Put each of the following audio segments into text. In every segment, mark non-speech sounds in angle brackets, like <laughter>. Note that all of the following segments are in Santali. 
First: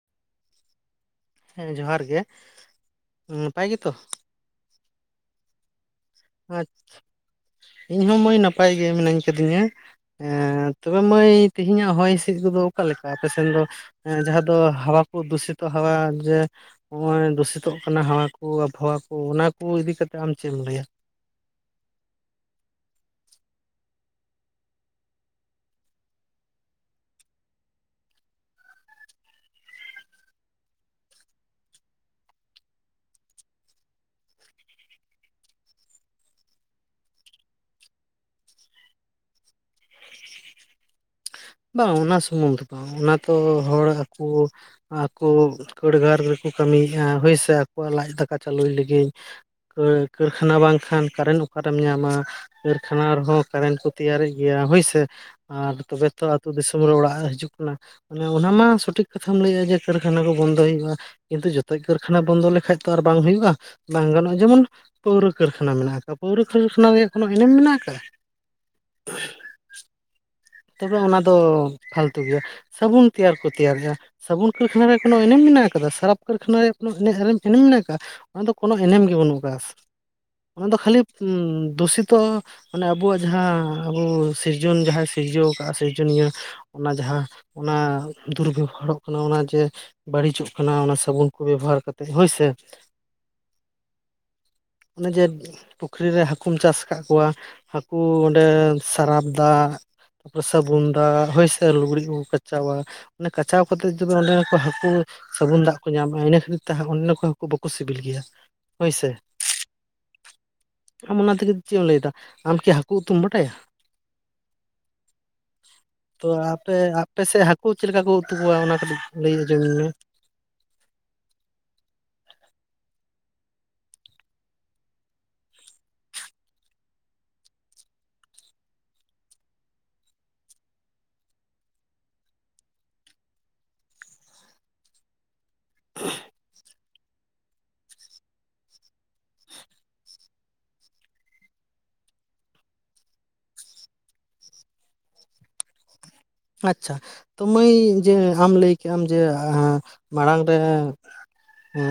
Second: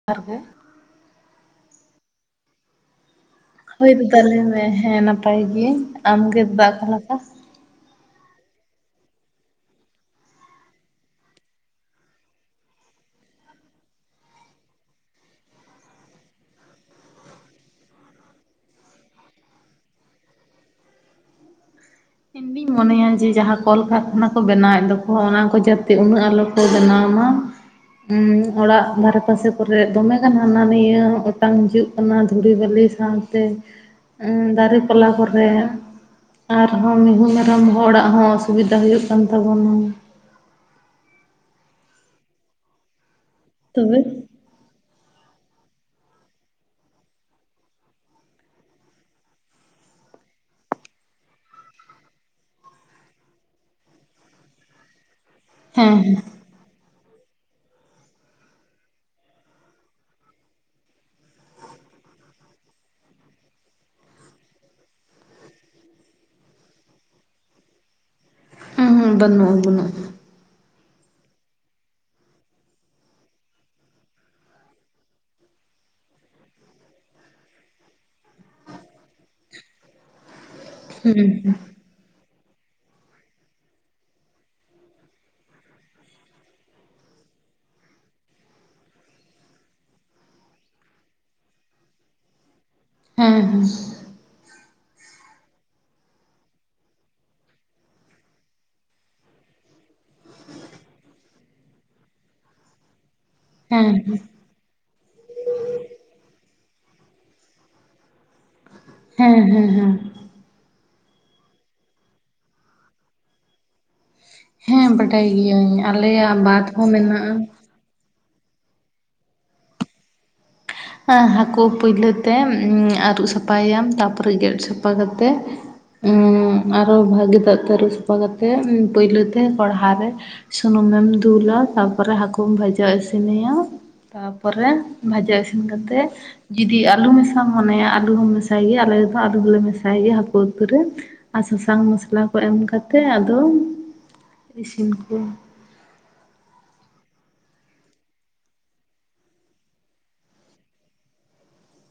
<unintelligible> ᱦᱮᱸ ᱡᱚᱦᱟᱨ ᱜᱮ᱾ ᱱᱟᱯᱟᱭ ᱜᱮᱛᱚ ᱦᱳᱭ ᱫᱟᱫᱟ ᱞᱟᱹᱭ ᱢᱮ ᱦᱮᱸ ᱱᱟᱯᱟᱭ ᱜᱮ, ᱟᱢᱜᱮ ᱫᱟ ᱟᱪᱪᱷᱟ, ᱚᱠᱟ ᱞᱮᱠᱟ? ᱤᱧ ᱦᱚᱸ ᱢᱟᱹᱭ ᱱᱟᱯᱟᱭ ᱜᱮ ᱢᱤᱱᱟᱹᱧ ᱟᱠᱟᱫᱤᱧᱟ᱾ ᱮᱸ ᱛᱚᱵᱮ ᱢᱟᱹᱭ ᱛᱮᱦᱤᱧᱟᱜ ᱦᱚᱭ ᱦᱤᱸᱥᱤᱫ ᱠᱚᱫᱚ ᱚᱠᱟ ᱞᱮᱠᱟ ᱟᱯᱮ ᱥᱮᱱ ᱫᱚ? ᱮᱸ ᱡᱟᱦᱟᱸ ᱫᱚ ᱦᱟᱣᱟ ᱠᱚ ᱫᱩᱥᱤᱛᱚᱜ ᱦᱟᱣᱟ ᱡᱮ ᱱᱚᱜ-ᱚᱭ ᱫᱩᱥᱤᱛᱚᱜ ᱠᱟᱱᱟ ᱦᱟᱣᱟ ᱠᱚ ᱟᱵᱚᱦᱟᱣᱟ ᱠᱚ ᱚᱱᱟ ᱠᱚ ᱤᱫᱤ ᱠᱟᱛᱮᱜ ᱟᱢ ᱪᱮᱫ ᱮᱢ ᱞᱟᱹᱭᱟ? ᱤᱧᱤᱧ ᱢᱚᱱᱮᱭᱟ ᱡᱮ ᱡᱟᱦᱟᱸ ᱠᱚᱞᱠᱟᱨᱠᱷᱟᱱᱟ ᱠᱚ ᱵᱮᱱᱟᱣᱮᱫ ᱫᱚᱠᱚ ᱚᱱᱟ ᱠᱚ ᱡᱟᱛᱮ ᱩᱱᱟᱹᱜ ᱟᱞᱚ ᱠᱚ ᱵᱮᱱᱟᱣ ᱢᱟ᱾ ᱦᱩᱸ ᱚᱲᱟᱜ ᱫᱷᱟᱨᱮ ᱯᱟᱥᱮ ᱠᱚᱨᱮ ᱫᱚᱢᱮᱜᱟᱱ ᱦᱟᱱᱟᱱᱤᱭᱟᱹ ᱚᱴᱟᱝ ᱦᱤᱡᱩᱜ ᱠᱟᱱᱟ ᱫᱷᱩᱲᱤ ᱵᱟᱹᱞᱤ ᱥᱟᱶᱛᱮ ᱫᱟᱨᱮ ᱯᱟᱞᱟ ᱠᱚᱨᱮ, ᱟᱨᱦᱚᱸ ᱢᱤᱦᱩ ᱢᱮᱨᱚᱢ ᱦᱚᱲᱟᱜ ᱦᱚᱸ ᱚᱥᱩᱵᱤᱫᱟ ᱦᱩᱭᱩᱜ ᱠᱟᱱ ᱛᱟᱵᱚᱱᱟ᱾ ᱵᱟᱝ ᱚᱱᱟ ᱥᱩᱢᱩᱝ ᱫᱚ ᱵᱟᱝ ᱚᱱᱟ ᱫᱚ ᱦᱚᱲ ᱛᱚᱵᱮ ᱟᱹᱛᱩ ᱟᱠᱚ ᱠᱟᱹᱲᱜᱟᱨ ᱨᱮᱠᱚ ᱠᱟᱹᱢᱤᱭᱮᱫᱼᱟ ᱦᱳᱭᱥᱮ ᱟᱠᱚᱣᱟᱜ ᱞᱟᱡ ᱫᱟᱠᱟ ᱪᱟᱹᱞᱩᱭ ᱞᱟᱹᱜᱤᱫ, ᱠᱟᱹᱨᱠᱷᱟᱱᱟ ᱵᱟᱝᱠᱷᱟᱱ ᱠᱟᱨᱮᱱᱴ ᱚᱠᱟᱨᱮᱢ ᱧᱟᱢᱟ? ᱠᱟᱹᱨᱠᱷᱟᱱᱟ ᱨᱮᱦᱚᱸ ᱠᱟᱨᱮᱱᱴ ᱠᱚ ᱛᱮᱭᱟᱨᱮᱫ ᱜᱮᱭᱟ ᱦᱳᱭᱥᱮ ᱟᱨ ᱦᱮᱸ ᱛᱚᱵᱮ ᱦᱮᱸ ᱟᱹᱛᱩᱳ ᱫᱤᱥᱚᱢ ᱨᱮ ᱚᱲᱟᱜ ᱦᱤᱡᱩᱜ ᱠᱟᱱᱟ ᱢᱟᱱᱮ ᱚᱱᱟ ᱢᱟ ᱥᱚᱴᱷᱤᱠ ᱠᱟᱛᱷᱟᱢ ᱞᱟᱹᱭᱮᱜᱼᱟ ᱡᱮ ᱠᱟᱹᱨᱠᱷᱟᱱᱟ ᱠᱚ ᱵᱚᱱᱫᱚᱭ ᱦᱩᱭᱩᱜᱼᱟ᱾ ᱠᱤᱱᱛᱩ ᱡᱚᱛᱚ ᱠᱟᱹᱨᱠᱷᱟᱱᱟ ᱵᱚᱱᱫᱚ ᱞᱮᱠᱷᱟᱡ ᱛᱚ ᱟᱨ ᱵᱟᱝ ᱦᱩᱭᱩᱜᱼᱟ, ᱵᱟᱝ ᱜᱟᱱᱚᱜᱼᱟ ᱡᱮᱢᱚᱱ ᱯᱟᱹᱣᱨᱟᱹ ᱠᱟᱹᱨᱠᱷᱟᱱᱟ ᱢᱮᱱᱟᱜ ᱟᱠᱟ-ᱟ, ᱯᱟᱹᱣᱨᱟᱹ ᱠᱟᱹᱨᱠᱷᱟᱱᱟ ᱨᱮᱭᱟᱜ ᱠᱚᱱᱳ ᱮᱱᱮᱢ ᱢᱮᱱᱟᱜ ᱟᱠᱟᱜ-ᱟ᱾ ᱦᱩᱸ ᱦᱩᱸ ᱵᱟᱹᱱᱩᱜ ᱵᱟᱹᱱᱩᱜ-ᱟ᱾ ᱛᱚᱵᱮ ᱚᱱᱟ ᱫᱚ ᱯᱷᱟᱞᱛᱩ ᱜᱮᱭᱟ ᱥᱟᱵᱚᱱ ᱛᱮᱭᱟᱨ ᱠᱚ ᱛᱮᱭᱟᱨᱮᱼᱟ᱾ ᱥᱟᱵᱩᱱ ᱠᱟᱹᱨᱠᱷᱟᱱᱟ ᱨᱮᱭᱟᱜ ᱠᱳᱱᱳ ᱮᱱᱮᱢ ᱢᱮᱱᱟᱜ ᱟᱠᱟᱫᱟ ᱥᱟᱨᱯ ᱠᱟᱹᱨᱠᱷᱟᱱᱟ ᱨᱮᱭᱟᱜ ᱠᱳᱱᱳ ᱮᱱᱮ ᱮᱨᱮ ᱮᱱᱮᱢ ᱢᱮᱱᱟᱜ ᱟᱠᱟᱼᱟ᱾ ᱚᱱᱟᱫᱚ ᱠᱳᱱᱳ ᱮᱱᱮᱢ ᱜᱮ ᱵᱟᱹᱱᱩᱜ ᱟᱠᱟᱫᱟ᱾ ᱚᱱᱟ ᱫᱚ ᱠᱷᱟᱹᱞᱤ ᱦᱩᱸ ᱫᱩᱥᱤᱛᱚ ᱢᱟᱱᱮ ᱟᱵᱚᱣᱟᱜ ᱡᱟᱦᱟᱸ ᱟᱵᱚ ᱥᱤᱨᱡᱚᱱ ᱡᱟᱦᱟᱸ ᱥᱤᱨᱡᱟᱹᱣ ᱟᱠᱟᱜᱼᱟ ᱥᱤᱨᱡᱚᱱᱤᱭᱟᱹ ᱚᱱᱟ ᱡᱟᱦᱟᱸ ᱚᱱᱟ ᱫᱩᱨᱵᱮᱦᱟᱨᱚᱜ ᱠᱟᱱᱟ ᱚᱱᱟ ᱡᱮ ᱵᱟᱹᱲᱤᱡᱚᱜ ᱠᱟᱱᱟ ᱚᱱᱟ ᱥᱟᱵᱚᱱ ᱠᱚ ᱵᱮᱵᱚᱦᱟᱨ ᱠᱟᱛᱮᱫ ᱦᱳᱭᱥᱮ᱾ ᱦᱮᱸ ᱦᱮᱸ ᱚᱱᱮ ᱡᱮ ᱯᱩᱠᱷᱨᱤ ᱨᱮ ᱦᱟᱠᱩᱢ ᱪᱟᱥ ᱟᱠᱟᱫ ᱠᱚᱣᱟ, ᱦᱟᱹᱠᱩ ᱚᱸᱰᱮ ᱥᱟᱨᱟᱯ ᱫᱟᱜ ᱥᱟᱵᱩᱱ ᱫᱟᱜ ᱦᱳᱭ ᱥᱮ ᱞᱩᱜᱽᱲᱤ ᱠᱚᱠᱚ ᱠᱟᱪᱟᱣᱟ ᱢᱟᱱᱮ ᱠᱟᱪᱟᱣ ᱠᱟᱛᱮ ᱦᱮᱸ ᱦᱮᱸ ᱛᱚᱵᱮ ᱚᱸᱰᱮ ᱦᱟᱹᱠᱩ ᱥᱟᱵᱩᱱ ᱫᱟᱜ ᱠᱚ ᱧᱟᱢᱟ ᱤᱱᱟᱹ ᱠᱷᱟᱹᱛᱤᱨ ᱛᱮ ᱚᱱᱮᱱ ᱠᱚ ᱦᱟᱹᱠᱩ ᱵᱟᱠᱚ ᱥᱤᱵᱤᱞ ᱜᱮᱭᱟ᱾ ᱦᱳᱭᱥᱮ ᱦᱮᱸ ᱦᱮᱸ ᱦᱮᱸ ᱟᱢ ᱚᱱᱟ ᱛᱮᱜᱮ ᱪᱮᱫ ᱮᱢ ᱞᱟᱹᱭᱮᱫᱟ, ᱟᱢ ᱠᱤ ᱦᱟᱹᱠᱩ ᱩᱛᱩᱢ ᱵᱟᱰᱟᱭᱟ? ᱦᱮᱸ ᱵᱟᱰᱟᱭ ᱜᱤᱭᱟᱹᱧ ᱛᱚ ᱟᱞᱮᱭᱟᱜ ᱵᱟᱸᱫ ᱟᱯᱮ ᱦᱚᱸ ᱟᱯᱮ ᱢᱮᱱᱟᱜᱼᱟ᱾ ᱥᱮᱫ ᱦᱟᱹᱠᱩ ᱪᱮᱫ ᱞᱮᱠᱟ ᱠᱚ ᱩᱛᱩ ᱠᱚᱣᱟ ᱚᱱᱟ ᱠᱟᱹᱴᱤᱡ ᱞᱟᱹᱭ ᱟᱡᱚᱢᱟᱹᱧ ᱢᱮ? ᱦᱟᱹᱠᱩ ᱯᱳᱭᱞᱳ ᱛᱮ ᱟᱹᱨᱩᱵ ᱥᱟᱯᱷᱟᱭᱟᱢ ᱛᱟᱨᱯᱚᱨᱮ ᱜᱮᱫ ᱥᱟᱯᱷᱟ ᱠᱟᱛᱮᱫ ᱟᱨᱚ ᱵᱷᱟᱹᱜᱤ ᱫᱟᱜ ᱛᱮ ᱟᱹᱨᱩᱵ ᱥᱟᱯᱷᱟ ᱠᱟᱛᱮᱫ ᱯᱳᱭᱞᱟᱹ ᱛᱮ ᱠᱚᱲᱦᱟ ᱨᱮ ᱥᱩᱱᱩᱢᱮᱢ ᱫᱩᱞᱟ ᱛᱟᱨᱯᱚᱨᱮ ᱦᱟᱹᱠᱩᱢ ᱵᱷᱟᱡᱟ ᱤᱥᱤᱱᱮᱭᱟ᱾ ᱛᱟᱯᱚᱨᱮ ᱵᱷᱟᱡᱟ ᱤᱥᱤᱱ ᱠᱟᱛᱮ ᱟᱹᱞᱩ ᱢᱮᱥᱟᱢ ᱢᱚᱱᱮᱭᱟ ᱟᱞᱩ ᱦᱚᱸᱢ ᱢᱮᱥᱟᱭ ᱜᱮᱭᱟ ᱟᱞᱮ ᱫᱚ ᱟᱞᱩ ᱦᱚᱸᱞᱮ ᱢᱮᱥᱟᱭ ᱜᱮᱭᱟ ᱦᱟᱹᱠᱩ ᱩᱛᱩ ᱨᱮ᱾ ᱟᱨ ᱥᱟᱥᱟᱝ ᱢᱚᱥᱞᱟ ᱠᱚ ᱮᱢ ᱠᱟᱛᱮᱫ ᱟᱫᱚ ᱤᱥᱤᱱ ᱠᱚ᱾ ᱟᱪᱷᱟ ᱛᱚ ᱢᱟᱹᱭ ᱡᱮ ᱟᱢ ᱞᱟᱹᱭ ᱠᱮᱜ-ᱟᱢ ᱡᱮ ᱢᱟᱲᱟᱝ ᱨᱮ ᱮ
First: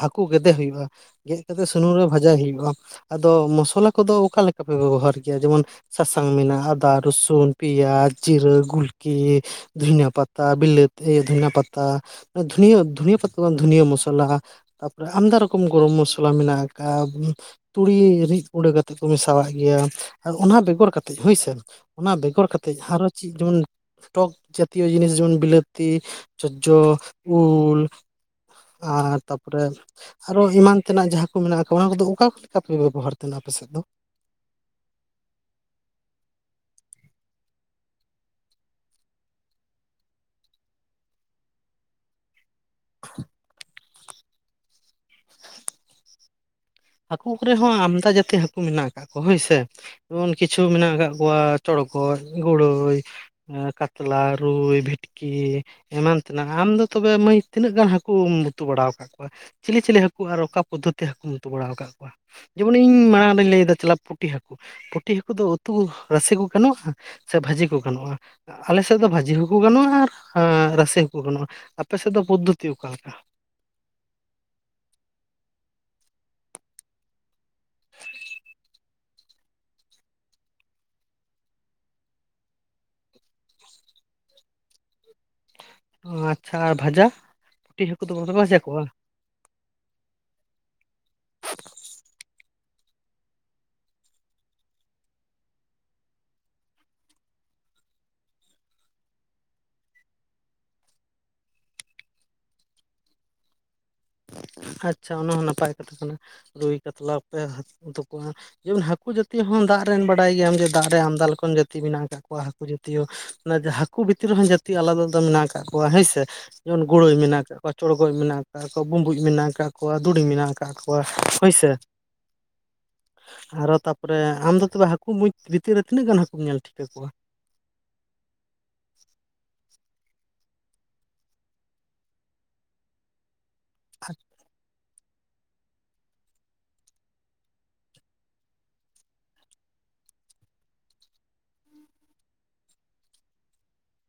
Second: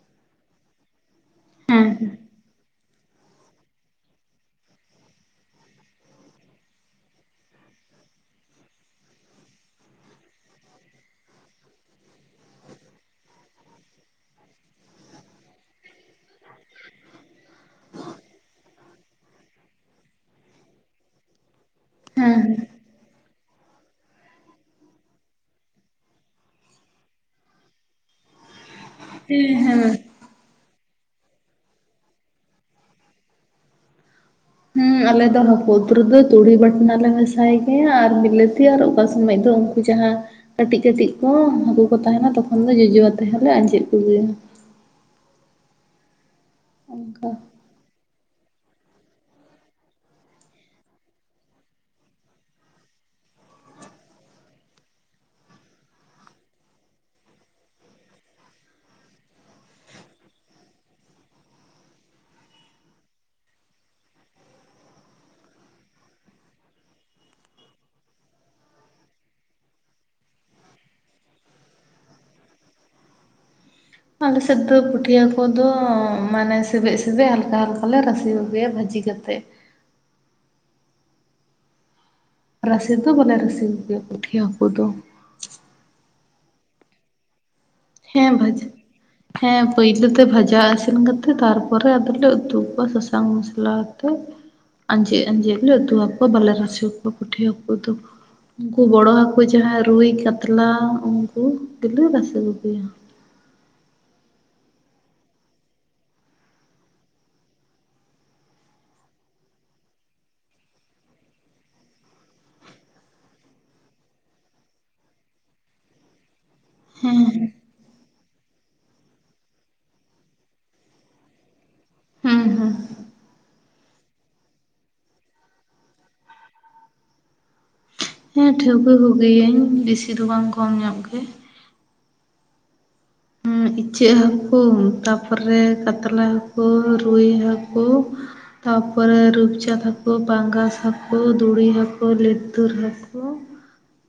ᱦᱟᱹᱠᱩ ᱜᱮᱫᱮ ᱦᱩᱭᱩᱜᱼᱟ ᱜᱮᱫ ᱠᱟᱛᱮᱜ ᱦᱮᱸ ᱥᱩᱱᱩᱢ ᱨᱮ ᱵᱷᱟᱡᱟᱭ ᱦᱩᱭᱩᱜᱼᱟ ᱟᱫᱚ ᱢᱚᱥᱞᱟ ᱠᱚᱫᱚ ᱚᱠᱟᱮ ᱞᱮᱠᱟ ᱯᱮ ᱵᱮᱵᱚᱦᱟᱨ ᱜᱮᱭᱟ ᱡᱮᱢᱚᱱ ᱥᱟᱥᱟᱝ ᱢᱮᱱᱟᱜᱼᱟ ᱟᱫᱟ ᱨᱚᱥᱩᱱ ᱯ ᱯᱮᱸᱭᱟᱡᱽ ᱡᱤᱨᱟᱹ ᱜᱩᱞᱠᱤ ᱫᱷ ᱯᱟᱛᱟ ᱵᱤᱞᱟᱹᱛᱤ ᱫᱷᱚᱱ ᱯᱟᱛᱟ ᱫᱷᱩᱱ ᱯᱟᱛᱟ ᱫᱚ ᱵᱟᱝ ᱫᱷᱩᱱᱤᱭᱟᱹ ᱢᱚᱥᱞᱟ ᱛᱟᱯᱚᱨᱮ ᱟᱢᱫᱟ ᱨᱚᱠᱚᱢ ᱜᱚᱨᱚᱢ ᱢᱚᱥᱞᱟ ᱢᱮᱱᱟᱜ ᱟᱠᱟᱜᱼᱟ᱾ ᱛᱩᱲᱤ ᱨᱤᱫ ᱜᱩᱸᱰᱟᱹ ᱠᱟᱛᱮᱮᱫ ᱠᱚ ᱢᱮᱥᱟᱣᱟᱜ ᱜᱮᱭᱟ ᱟᱨ ᱚᱱᱟ ᱵᱮᱜᱚᱨ ᱠᱟᱛᱮᱮᱫ ᱦᱳᱭᱥᱮ ᱚᱱᱟ ᱦᱮᱸ ᱵᱮᱜᱚᱨ ᱠᱟᱛᱮᱫ ᱟᱨᱚ ᱪᱮᱫ ᱡᱮᱢᱚᱱ ᱴᱚᱠ ᱡᱛᱤᱭᱚ ᱡᱤᱱᱤᱥ ᱡᱮᱢᱚᱱ ᱵᱤᱞᱟᱹᱛᱤ ᱪᱚᱡᱡᱚ ᱩᱞ ᱟᱨ ᱦᱮᱸ ᱦᱮᱸ ᱛᱟᱨᱯᱚᱨᱮ ᱦᱮᱸ ᱟᱨᱚ ᱮᱢᱟᱱ ᱛᱮᱱᱟᱜ ᱡᱟᱦᱟᱸ ᱠᱚ ᱢᱮᱱᱟᱜ ᱠᱚᱣᱟ ᱚᱱᱟ ᱠᱚᱫᱚ ᱚᱠᱟ ᱞᱮᱠᱟ ᱯᱮ ᱵᱮᱵᱚᱦᱟᱨ ᱛᱟᱦᱮᱱᱟ ᱟᱯᱮ ᱥᱮᱫ ᱫᱚ ᱦᱮᱸ ᱟᱞᱮ ᱫᱚ ᱦᱠᱩ ᱨᱮᱫᱚ ᱛᱩᱲᱤ ᱵᱟᱴᱱᱟ ᱞᱮ ᱢᱮᱥᱟᱭ ᱜᱮᱭᱟ ᱟᱨ ᱵᱤᱞᱮᱛᱮ ᱟᱨ ᱚᱠᱟ ᱥᱚᱢᱚᱭ ᱫᱚ ᱠᱩ ᱡᱟᱦᱟᱸ ᱠᱟᱹᱴᱤᱡ ᱠᱟᱹᱴᱤᱡ ᱠᱚ ᱦᱟᱹᱠᱩ ᱠᱚ ᱛᱟᱦᱮᱱᱟ ᱛᱚᱠᱷᱚᱱ ᱫᱚ ᱡᱚᱡᱚ ᱟ ᱛᱮᱦᱞᱮ ᱟᱸᱡᱮᱫ ᱠᱚᱜᱮᱭᱟ᱾ ᱦᱟᱹᱠᱩ ᱚᱱᱠᱟ ᱠᱚᱨᱮ ᱦᱚᱸ ᱟᱢᱫᱟ ᱡᱟᱛᱤ ᱦᱟᱹᱠᱩ ᱢᱮᱱᱟᱜ ᱟᱠᱟᱫ ᱠᱚ ᱦᱳᱭᱥᱮ ᱡᱮᱢᱚᱱ ᱠᱤᱪᱷᱩ ᱢᱮᱱᱟᱜ ᱟᱠᱟᱫ ᱠᱚᱣᱟ ᱪᱚᱲᱠᱚᱚᱡ ᱜᱲᱟᱹᱭ ᱠᱟᱛᱞᱟ ᱨᱩᱭ ᱵᱷᱤᱴᱠᱤ ᱮᱢᱟᱱ ᱛᱮᱱᱟᱜ ᱟᱢ ᱫᱚ ᱛᱚᱵᱮ ᱢᱟᱹᱭ ᱛᱤᱱᱟᱹᱜ ᱜᱟᱱ ᱦᱟᱹᱠᱩᱢ ᱩᱛᱩ ᱵᱟᱲᱟ ᱟᱠᱟᱫ ᱠᱚᱣᱟ? ᱪᱤᱞᱤ ᱪᱤᱞᱤ ᱦᱟᱹᱠᱩ ᱟᱨ ᱚᱠᱟ ᱯᱚᱫᱽᱫᱷᱚᱛᱤ ᱦᱟᱹᱠᱩᱢ ᱩᱛᱩ ᱵᱟᱲᱟ ᱟᱠᱟᱫ ᱠᱚᱣᱟ? ᱡᱮᱢᱚᱱ ᱤᱧ ᱢᱟᱲᱟᱝ ᱨᱮᱧ ᱞᱟᱹᱭᱮᱫ ᱪᱟᱞᱟ ᱯᱩᱴᱤ ᱦᱟᱹᱠᱩ, ᱯᱩᱴᱷᱤ ᱦᱟᱹᱠᱩ ᱫᱚ ᱩᱛᱩ ᱨᱟᱥᱮ ᱠᱚ ᱜᱟᱱᱚᱜᱼᱟ ᱥᱮ ᱵᱷᱟᱹᱡᱤ ᱠᱚ ᱜᱟᱱᱚᱜᱼᱟ, ᱟᱞᱮᱮᱥᱮᱫ ᱫᱚ ᱵᱷᱟᱹᱡᱤ ᱦᱚᱸᱠᱩ ᱜᱟᱱᱚᱜᱼᱟ ᱟᱨ ᱨᱟᱥᱮ ᱦᱚᱸᱠᱚ ᱜᱟᱱᱚᱜᱼᱟ ᱟᱯᱮᱮᱥᱮᱫ ᱫᱚ ᱯᱚᱫᱽᱫᱷᱚᱛᱤ ᱚᱠᱟᱞᱮᱠᱟ? ᱟᱞᱮᱥᱮᱫ ᱫᱚ ᱯᱟᱹᱴᱤᱭᱟᱹ ᱠᱚᱫᱚ ᱢᱟᱱᱮ ᱥᱮᱵᱮ ᱥᱮᱵᱮᱡ ᱦᱟᱞᱠᱟ ᱦᱟᱞᱠᱟ ᱞᱮᱮ ᱨᱟᱥᱮ ᱟᱜᱩᱭᱟ ᱵᱷᱤ ᱤᱫᱤ ᱠᱟᱛᱮ ᱨᱟᱥᱮ ᱫᱚ ᱵᱟᱞᱮ ᱨᱟᱥᱮ ᱜᱮᱭᱟ ᱯᱩᱴᱷᱤ ᱦᱟᱹᱠᱩ ᱫᱚ᱾ ᱟᱪᱪᱷᱟ, ᱟᱨ ᱵᱷᱟᱡᱟ? ᱯᱩᱴᱤ ᱦᱟᱹᱠᱩ ᱫᱚ ᱵᱟᱯᱮ ᱦᱮᱸ ᱵᱷᱟᱡᱟ᱾ ᱠᱚᱣᱟ ᱦᱮᱸ ᱯᱳᱭᱞᱳ ᱛᱮ ᱵᱷᱟᱡᱟ ᱤᱥᱤᱱ ᱠᱟᱛᱮᱜ ᱛᱟᱨᱯᱚᱨᱮ ᱟᱫᱚᱞᱮ ᱩᱛᱩ ᱠᱚᱣᱟ ᱥᱟᱥᱟᱝ ᱢᱚᱥᱞᱟ ᱟᱛᱮᱜ᱾ ᱟᱸᱡᱮᱫ ᱟᱸᱡᱮᱫ ᱞᱮ ᱩᱛᱩ ᱦᱟᱠᱳᱭᱟ ᱵᱟᱞᱮ ᱨᱟᱥᱮᱭᱟᱠᱣᱟ ᱯᱩᱴᱷᱤ ᱦᱟᱹᱠᱩ ᱫᱚ᱾ ᱩᱱᱠᱩ ᱵᱚᱲᱚ ᱦᱠᱩ ᱡᱟᱦᱟᱸᱭ ᱨᱩᱭ ᱠᱟᱛᱞᱟ ᱩᱱᱠᱩ ᱜᱮᱞᱮ ᱨᱟᱥᱮ ᱠᱚᱣᱟ᱾ <unintelligible> ᱟᱪᱪᱷᱟ ᱚᱱᱟ ᱦᱚᱸ ᱱᱟᱯᱟᱭ ᱠᱟᱛᱷᱟ ᱠᱟᱱᱟ ᱨᱩᱭ ᱠᱟᱛᱞᱟ ᱯᱮ ᱩᱛᱩ ᱠᱚᱣᱟ᱾ ᱡᱮᱢᱚᱱ ᱦᱟᱹᱠᱩ ᱡᱟᱹᱛᱤᱚ ᱦᱚᱸ ᱫᱟᱜ ᱨᱮᱱ ᱵᱟᱰᱟᱭ ᱜᱮᱭᱟᱢ ᱡᱮ ᱫᱟᱜ ᱨᱮ ᱟᱢᱫᱟ ᱞᱮᱠᱟᱱ ᱡᱟᱹᱛᱤ ᱢᱮᱱᱟᱜ ᱟᱠᱟᱫ ᱠᱚᱣᱟ ᱦᱟᱹᱠᱩ ᱡᱟᱹᱛᱤᱭᱚ ᱚᱱᱟᱮ ᱦᱟᱹᱠᱩ ᱵᱷᱤᱛᱤᱨ ᱨᱮᱦᱚᱸ ᱡᱟᱹᱛᱤ ᱟᱞᱟᱫᱟ ᱟᱞᱟᱫᱟ ᱢᱮᱱᱟᱜ ᱟᱠᱟᱟᱜ ᱠᱚᱣᱟ ᱦᱮᱸᱥᱮ, ᱡᱮᱢᱚᱱ ᱜᱳᱲᱳᱭ ᱢᱮᱱᱟᱜ ᱦᱮᱸ ᱟᱠᱟᱫ ᱠᱚᱣᱟ ᱪᱚᱲᱜᱚᱡ ᱢᱮᱱᱟᱜᱫ ᱠᱚᱣᱟ ᱵᱩᱸᱵᱩᱡ ᱢᱮᱱᱟᱜ ᱟᱠᱟᱫ ᱠᱚᱣᱟ ᱫᱩᱲᱤ ᱢᱮᱱᱟᱜ ᱟᱠᱟᱫ ᱠᱚᱣᱟ ᱦᱳᱭᱥᱮ᱾ ᱦᱩᱸ, ᱦᱩᱸ, ᱟᱨᱚ ᱛᱟᱯᱚᱨᱮ ᱟᱢ ᱫᱚ ᱛᱚᱵᱮ ᱦᱟᱹᱠᱩ ᱢᱩᱚᱸᱡᱽ ᱵᱷᱤᱛᱤᱨ ᱨᱮ ᱛᱤᱱᱟᱹᱜ ᱜᱟᱱ ᱦᱟᱹᱠᱩᱢ ᱧᱮᱞ ᱴᱷᱤᱠᱟ ᱠᱩᱣᱟ? ᱦᱮᱸ ᱴᱷᱟᱹᱣᱠᱟᱹ ᱠᱚᱜᱮᱭᱤᱭᱟᱹᱧ ᱵᱤᱥᱤ ᱫᱚ ᱵᱟᱝ ᱠᱚᱢ ᱧᱚᱜ ᱜᱮ, ᱦᱮᱸ ᱤᱪᱟᱹᱜ ᱦᱟᱹᱠᱩ, ᱛᱟᱨᱯᱚᱨᱮ ᱠᱟᱛᱞᱟ ᱦᱟᱹᱠᱩ, ᱨᱩᱭ ᱦᱟᱹᱠᱩ, ᱛᱟᱯᱚᱨᱮ ᱨᱩᱯᱪᱟᱫᱽ ᱦᱟᱹᱠᱩ, ᱯᱟᱸᱜᱟᱥ ᱦᱟᱹᱠᱩ, ᱫᱩᱲᱤ ᱦᱟᱹᱠᱩ, ᱞᱤᱛᱩᱨ ᱦᱟᱹᱠᱩ,